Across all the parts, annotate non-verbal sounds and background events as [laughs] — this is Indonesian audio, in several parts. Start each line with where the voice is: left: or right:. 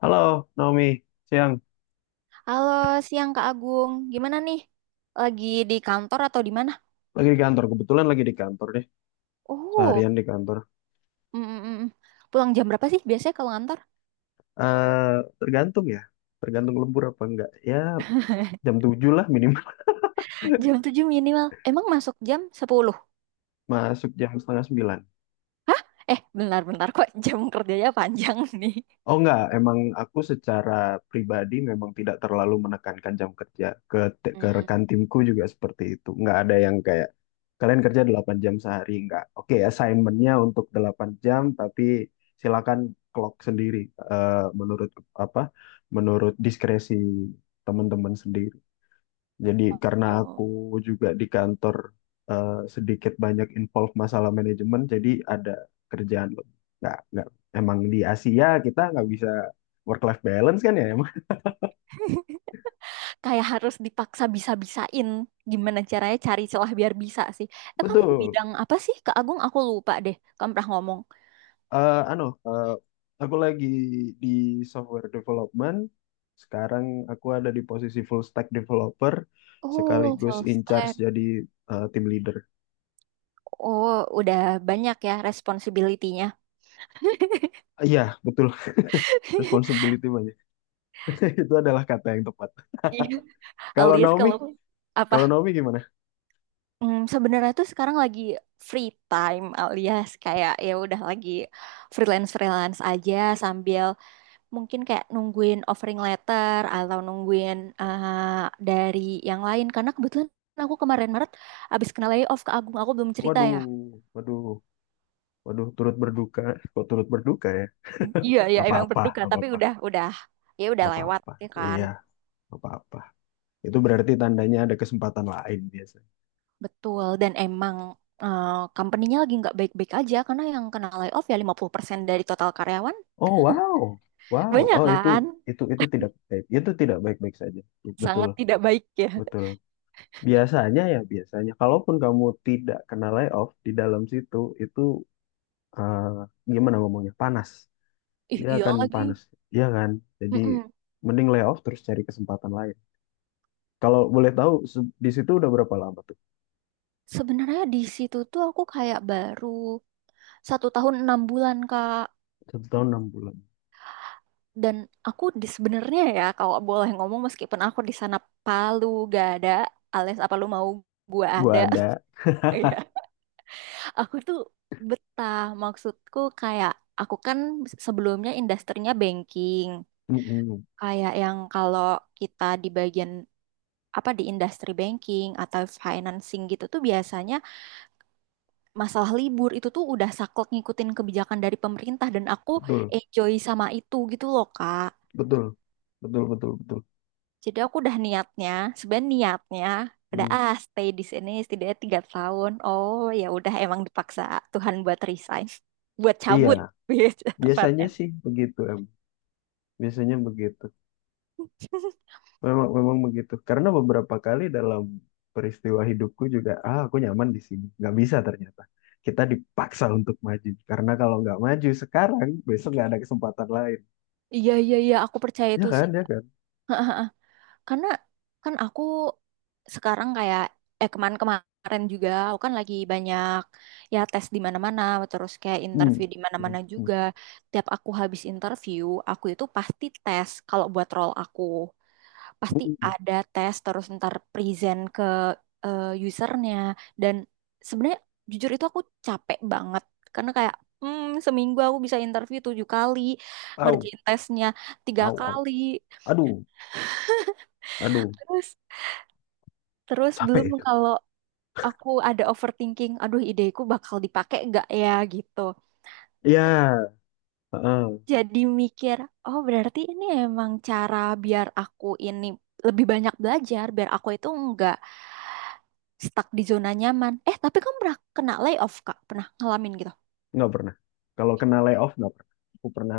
left: Halo, Naomi. Siang.
right: Halo, siang Kak Agung. Gimana nih? Lagi di kantor atau di mana?
left: Lagi di kantor. Kebetulan lagi di kantor deh.
right: Oh,
left: Seharian di kantor.
right: mm, mm, mm. Pulang jam berapa sih biasanya kalau ngantor?
left: Tergantung ya. Tergantung lembur apa enggak. Ya, jam
right: [laughs]
left: 7 lah minimal.
right: Jam 7 minimal. Emang masuk jam 10?
left: [laughs] Masuk jam setengah 9.
right: Hah? Bentar-bentar kok [laughs] jam kerjanya panjang [laughs] nih.
left: Oh enggak, emang aku secara pribadi memang tidak terlalu menekankan jam kerja. Ke
right: Hmm.
left: rekan timku juga seperti itu. Enggak ada yang kayak, kalian kerja 8 jam sehari. Enggak. Oke, assignmentnya untuk 8 jam, tapi silakan clock sendiri. eh, Menurut apa? Menurut diskresi teman-teman sendiri. Jadi karena aku
right: Oh.
left: juga di kantor sedikit banyak involve masalah manajemen, jadi ada kerjaan loh. Nggak, nggak. Emang di Asia kita nggak bisa work life balance kan ya emang.
right: [laughs] Kayak harus dipaksa bisa-bisain. Gimana caranya cari celah biar bisa sih.
left: [laughs]
right: Kamu
left: Betul.
right: bidang apa sih Kak Agung? Aku lupa deh. Kamu pernah ngomong.
left: Anu, aku lagi di software development. Sekarang aku ada di posisi full stack developer,
right: Oh,
left: sekaligus
right: full
left: in charge
right: stack.
left: jadi team leader.
right: Oh, udah banyak ya responsibility-nya.
left: Iya, betul. [laughs] Responsibility banyak. [laughs] Itu adalah kata yang tepat.
right: [laughs]
left: Kalau
right: Alias
left: Naomi,
right: kalau apa,
left: kalau Naomi gimana?
right: sebenarnya tuh sekarang lagi free time, alias kayak ya udah lagi freelance freelance aja, sambil mungkin kayak nungguin offering letter atau nungguin dari yang lain, karena kebetulan aku kemarin Maret abis kena layoff. Ke Agung aku belum cerita ya.
left: Waduh, waduh, waduh, turut berduka. Kok turut berduka ya?
right: Iya, iya,
left: Gak
right: emang
left: apa-apa,
right: berduka
left: gak
right: tapi
left: apa-apa,
right: udah ya udah
left: gak
right: lewat
left: apa-apa.
right: ya kan.
left: Iya, gak apa-apa. Itu berarti tandanya ada kesempatan lain biasanya.
right: Betul, dan emang company-nya lagi nggak baik-baik aja, karena yang kena layoff ya 50% dari total karyawan.
left: Oh, wow, wow.
right: Banyak
left: Oh, itu,
right: kan?
left: itu, itu tidak baik. Itu tidak baik-baik saja. Betul,
right: Sangat tidak baik ya.
left: betul. Biasanya ya, biasanya. Kalaupun kamu tidak kena layoff di dalam situ, itu, eh, gimana ngomongnya? Panas.
right: Ih,
left: Dia
right: iya
left: akan
right: lagi.
left: panas, iya kan? Jadi
right: Mm-mm.
left: mending layoff terus cari kesempatan lain. Kalau boleh tahu, di situ udah berapa lama tuh?
right: Sebenarnya di situ tuh aku kayak baru 1 tahun 6 bulan Kak.
left: 1 tahun 6 bulan.
right: Dan aku sebenarnya ya kalau boleh ngomong, meskipun aku di sana Palu gak ada alias apa lu mau gua
left: Gua
right: ada.
left: ada.
right: [laughs] Iya.
left: [laughs]
right: Aku tuh betah, maksudku kayak aku kan sebelumnya industrinya banking.
left: Mm-mm.
right: Kayak yang kalau kita di bagian apa di industri banking atau financing gitu tuh biasanya masalah libur itu tuh udah saklek ngikutin kebijakan dari pemerintah, dan aku
left: Betul,
right: enjoy sama itu gitu loh Kak.
left: betul, betul, betul, betul.
right: Jadi aku udah niatnya, sebenarnya niatnya udah
left: Mm.
right: stay di sini setidaknya 3 tahun. Oh ya udah, emang dipaksa Tuhan buat resign, [laughs] buat
left: Iya,
right: cabut [laughs] gitu
left: biasanya
right: tepatnya.
left: sih begitu em. Biasanya begitu. Memang, memang begitu. Karena beberapa kali dalam peristiwa hidupku juga, ah aku nyaman di sini. Nggak bisa ternyata. Kita dipaksa untuk maju. Karena kalau nggak maju sekarang, besok nggak ada kesempatan lain.
right: Iya, iya, iya, aku percaya
left: Ya
right: itu sih.
left: kan, ya kan.
right: Karena kan aku sekarang kayak kemarin-kemarin juga aku kan lagi banyak ya tes di mana-mana terus kayak
left: Hmm.
right: interview di
left: Hmm.
right: mana-mana
left: Hmm.
right: juga. Tiap aku habis interview, aku itu pasti tes kalau buat role aku. Pasti
left: Hmm.
right: ada tes terus ntar present ke usernya, dan sebenarnya jujur itu aku capek banget karena kayak, seminggu aku bisa interview 7 kali,
left: Au,
right: ngerjain tesnya tiga
left: au, au.
right: kali.
left: Aduh, aduh.
right: Terus,
left: Capek
right: belum
left: itu
right: kalau aku ada overthinking, aduh ideku bakal dipakai nggak ya gitu. Tapi
left: ya. Heeh.
right: jadi mikir, oh berarti ini emang cara biar aku ini lebih banyak belajar, biar aku itu nggak stuck di zona nyaman. Tapi kamu pernah kena layoff, Kak? Pernah ngalamin gitu?
left: Nggak pernah. Kalau kena layoff nggak pernah. Aku pernah,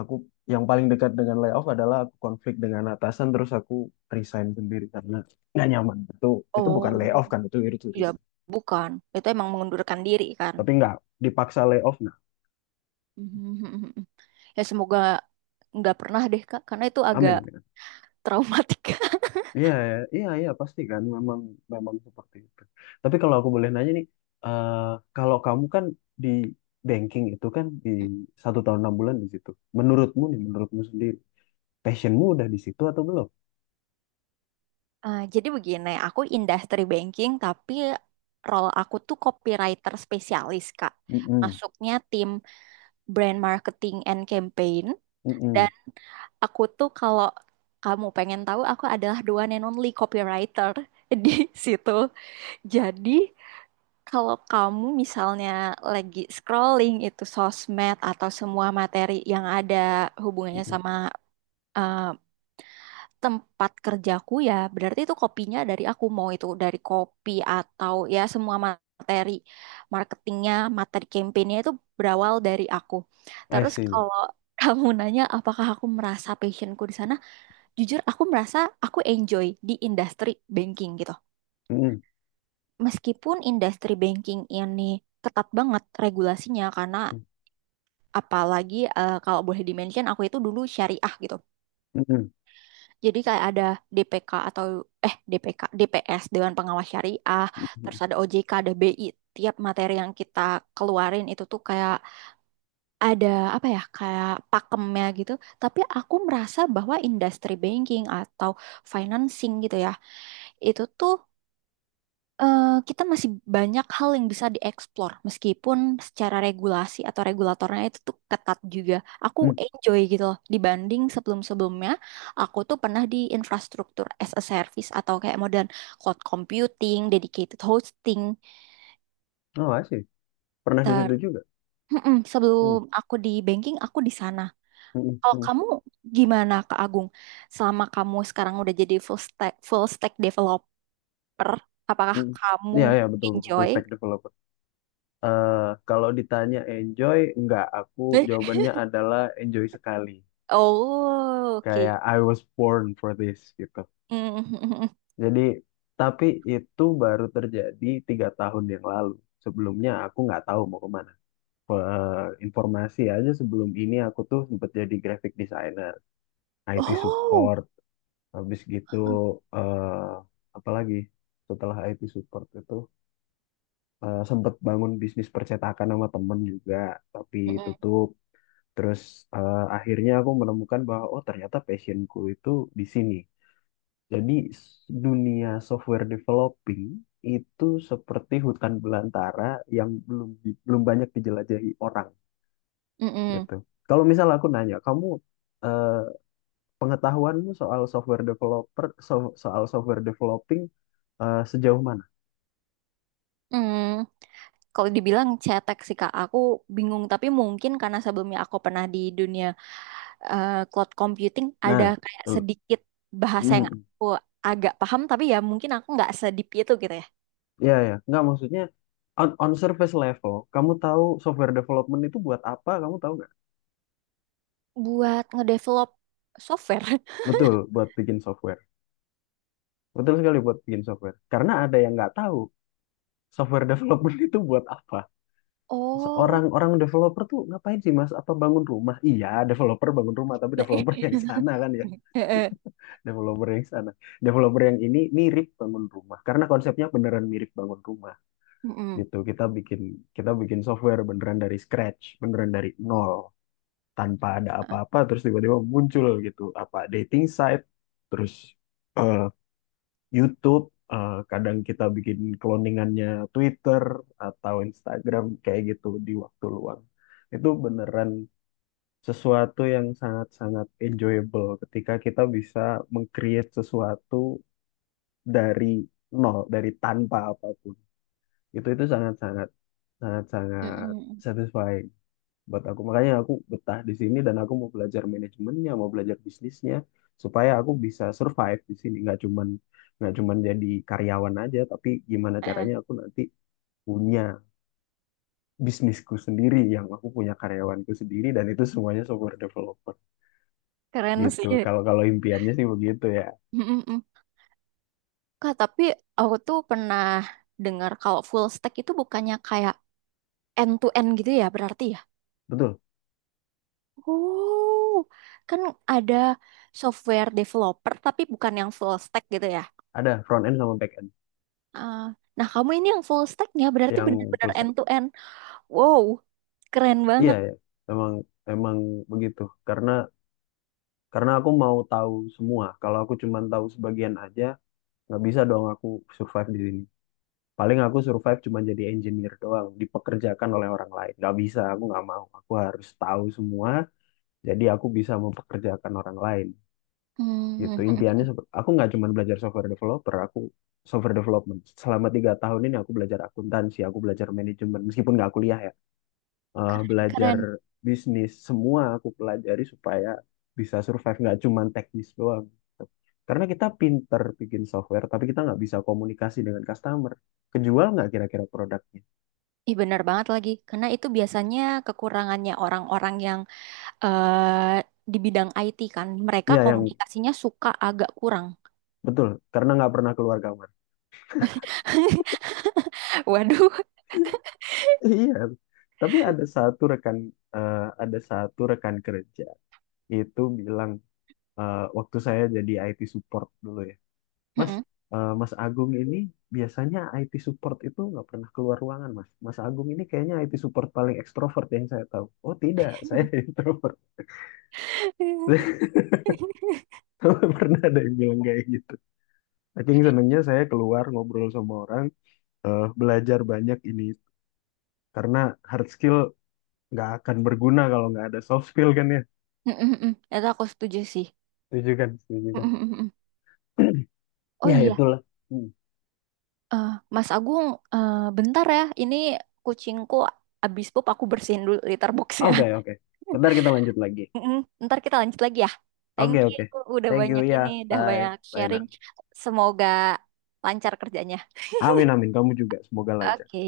left: aku yang paling dekat dengan layoff adalah aku konflik dengan atasan, terus aku resign sendiri karena nggak nyaman. Itu
right: Oh,
left: bukan layoff kan, itu
right: ya
left: resign,
right: bukan. Itu emang mengundurkan diri kan.
left: tapi nggak dipaksa layoff. Nah.
right: [laughs] Ya semoga nggak pernah deh, Kak, karena itu
left: Amin,
right: agak
left: amin.
right: traumatik. [laughs]
left: Iya, iya, iya, pasti kan. Memang, memang seperti itu. Tapi kalau aku boleh nanya nih, eh, kalau kamu kan di banking itu, kan di 1 tahun 6 bulan di situ, menurutmu nih, menurutmu sendiri, passionmu udah di situ atau belum?
right: Jadi begini, aku industri banking tapi role aku tuh copywriter spesialis, Kak.
left: Mm-mm,
right: Masuknya tim brand marketing and campaign,
left: mm-mm,
right: dan aku tuh kalau kamu pengen tahu aku adalah the one and only copywriter [laughs] di situ. Jadi kalau kamu misalnya lagi scrolling itu sosmed atau semua materi yang ada hubungannya
left: mm-mm.
right: sama eh, tempat kerjaku ya berarti itu kopinya dari aku, mau itu dari kopi atau ya semua materi marketingnya, materi campaignnya, itu berawal dari aku.
left: I
right: Terus
left: see.
right: kalau [laughs] kamu nanya apakah aku merasa passionku di sana, jujur aku merasa aku enjoy di industri banking gitu,
left: Mm-mm,
right: meskipun industri banking ini ketat banget regulasinya, karena
left: mm,
right: apalagi kalau boleh di-mention aku itu dulu syariah gitu.
left: mm-mm,
right: Jadi kayak ada DPK atau DPK, DPS Dewan Pengawas Syariah, terus
left: mm-mm,
right: ada OJK, ada BI. Tiap materi yang kita keluarin itu tuh kayak ada apa ya, kayak pakemnya gitu. Tapi aku merasa bahwa industri banking atau financing gitu ya, itu tuh eh, kita masih banyak hal yang bisa dieksplor, meskipun secara regulasi atau regulatornya itu tuh ketat juga. Aku
left: mm.
right: enjoy gitu loh, dibanding sebelum-sebelumnya aku tuh pernah di infrastruktur as a service atau kayak modern cloud computing, dedicated hosting.
left: Oh, I see. Pernah di
right: Ter
left: situ juga.
right: Mm-mm,
left: Mm,
right: sebelum aku di banking aku di sana.
left: mm-mm,
right: Kalau
left: mm,
right: kamu gimana Kak Agung? Selama kamu sekarang udah jadi full stack developer, apakah
left: mm.
right: kamu
left: Iya, ya, betul, betul. Full
right: enjoy?
left: stack developer. Eh, Kalau ditanya enjoy, enggak. Aku jawabannya adalah enjoy sekali.
right: Oh, oke.
left: Kayak I was born for this, gitu.
right: Mm. [laughs]
left: Jadi, tapi itu baru terjadi 3 tahun yang lalu. Sebelumnya aku nggak tahu mau kemana. Informasi aja, sebelum ini aku tuh sempat jadi graphic designer. IT
right: Oh,
left: support. Habis gitu, eh apalagi setelah IT support itu, sempet bangun bisnis percetakan sama temen juga, tapi
right: mm,
left: tutup. Terus akhirnya aku menemukan bahwa oh, ternyata passionku itu di sini. Jadi, dunia software developing itu seperti hutan belantara yang belum banyak dijelajahi orang,
right: mm, mm,
left: gitu. Kalau misal aku nanya kamu, eh, pengetahuanmu soal soal software developing, sejauh mana?
right: mm. Kalau dibilang cetek sih Kak, aku bingung. Tapi mungkin karena sebelumnya aku pernah di dunia cloud computing, ada
left: Nah,
right: kayak
left: tuh.
right: sedikit bahasa yang
left: Hmm.
right: aku agak paham, tapi ya mungkin aku nggak sedip itu gitu ya.
left: Ya, ya, nggak maksudnya on surface level, kamu tahu software development itu buat apa? Kamu tahu nggak?
right: Buat ngedevelop software.
left: Betul, buat bikin software. Betul sekali, buat bikin software. Karena ada yang nggak tahu software development [laughs] itu buat apa.
right: [laughs] Oh.
left: Orang developer tuh ngapain sih Mas? Apa bangun rumah? Iya, developer bangun rumah, tapi developer yang sana kan ya.
right: [laughs]
left: Developer yang sana. Developer yang ini mirip bangun rumah, karena konsepnya beneran mirip bangun rumah
right: Mm, mm.
left: gitu. Kita bikin software beneran dari scratch, beneran dari nol, tanpa ada apa-apa terus tiba-tiba muncul gitu, apa dating site, terus eh, YouTube, kadang kita bikin cloningannya Twitter atau Instagram kayak gitu di waktu luang. Itu beneran sesuatu yang sangat-sangat enjoyable, ketika kita bisa meng-create sesuatu dari nol, dari tanpa apapun. Itu sangat-sangat
right: Mm,
left: sangat-sangat
right: mm.
left: satisfying buat aku. Makanya aku betah di sini, dan aku mau belajar manajemennya, mau belajar bisnisnya supaya aku bisa survive di sini. Nggak cuman jadi karyawan aja, tapi gimana
right: Eh,
left: caranya aku nanti punya bisnisku sendiri, yang aku punya karyawanku sendiri dan itu semuanya software developer
right: keren
left: gitu.
right: sih.
left: Kalau kalau impiannya sih begitu ya.
right: Mm-mm. Kak, tapi aku tuh pernah dengar kalau full stack itu bukannya kayak end to end gitu ya berarti ya?
left: Betul.
right: Oh, kan ada software developer tapi bukan yang full stack gitu ya.
left: Ada front end sama back end
right: Ah, nah, kamu ini yang full stacknya berarti
left: yang
right: benar-benar
left: full stack.
right: end to end. Wow, keren
left: Iya,
right: banget.
left: ya. Emang emang begitu. Karena karena aku mau tahu semua. Kalau aku cuma tahu sebagian aja, nggak bisa dong aku survive di sini. Paling aku survive cuma jadi engineer doang, dipekerjakan oleh orang lain. Nggak bisa, aku nggak mau. Aku harus tahu semua, jadi aku bisa mempekerjakan orang lain. Gitu.
right: Hmm,
left: Impiannya, aku nggak cuma belajar software developer, aku software development. Selama 3 tahun ini aku belajar akuntansi, aku belajar manajemen, meskipun nggak kuliah ya,
right: keren
left: belajar
right: keren.
left: bisnis, semua aku pelajari supaya bisa survive, nggak cuman teknis doang gitu. Karena kita pinter bikin software, tapi kita nggak bisa komunikasi dengan customer. Kejual nggak kira-kira produknya?
right: Ih, benar banget lagi. Karena itu biasanya kekurangannya orang-orang yang eh, di bidang IT kan, mereka
left: Iya, yang
right: komunikasinya suka agak kurang.
left: betul, karena nggak pernah keluar kamar. [laughs]
right: [laughs] Waduh.
left: Iya. Tapi ada satu rekan kerja itu bilang, waktu saya jadi IT support dulu ya. Mas,
right: Mm-mm.
left: Mas Agung ini, biasanya IT support itu nggak pernah keluar ruangan, Mas. Mas Agung ini kayaknya IT support paling ekstrovert yang saya tahu. Oh tidak, saya [laughs] introvert. Saya
right: [laughs]
left: nggak pernah ada yang bilang kayak gitu. Saking senangnya saya keluar ngobrol sama orang, belajar banyak ini. Karena hard skill nggak akan berguna kalau nggak ada soft skill kan ya.
right: Mm-mm-mm. Itu aku setuju sih.
left: Setuju kan? Setuju kan?
right: Mm-mm-mm.
left: [clears throat]
right: Oh
left: Ya
right: iya,
left: itulah. Hmm.
right: eh, Mas Agung, eh, bentar ya. Ini kucingku abis pup, aku bersihin dulu litter boxnya.
left: Oke, oke. Bentar
right: [laughs]
left: kita lanjut lagi.
right: Mm-mm. Ntar kita lanjut lagi ya.
left: Oke,
right: Thank you,
left: oke.
right: udah
left: Thank you
right: banyak ini,
left: ya.
right: udah banyak
left: Bye. Bye,
right: sharing.
left: nak.
right: Semoga lancar kerjanya.
left: Amin, amin. Kamu juga. Semoga lancar.
right: Oke.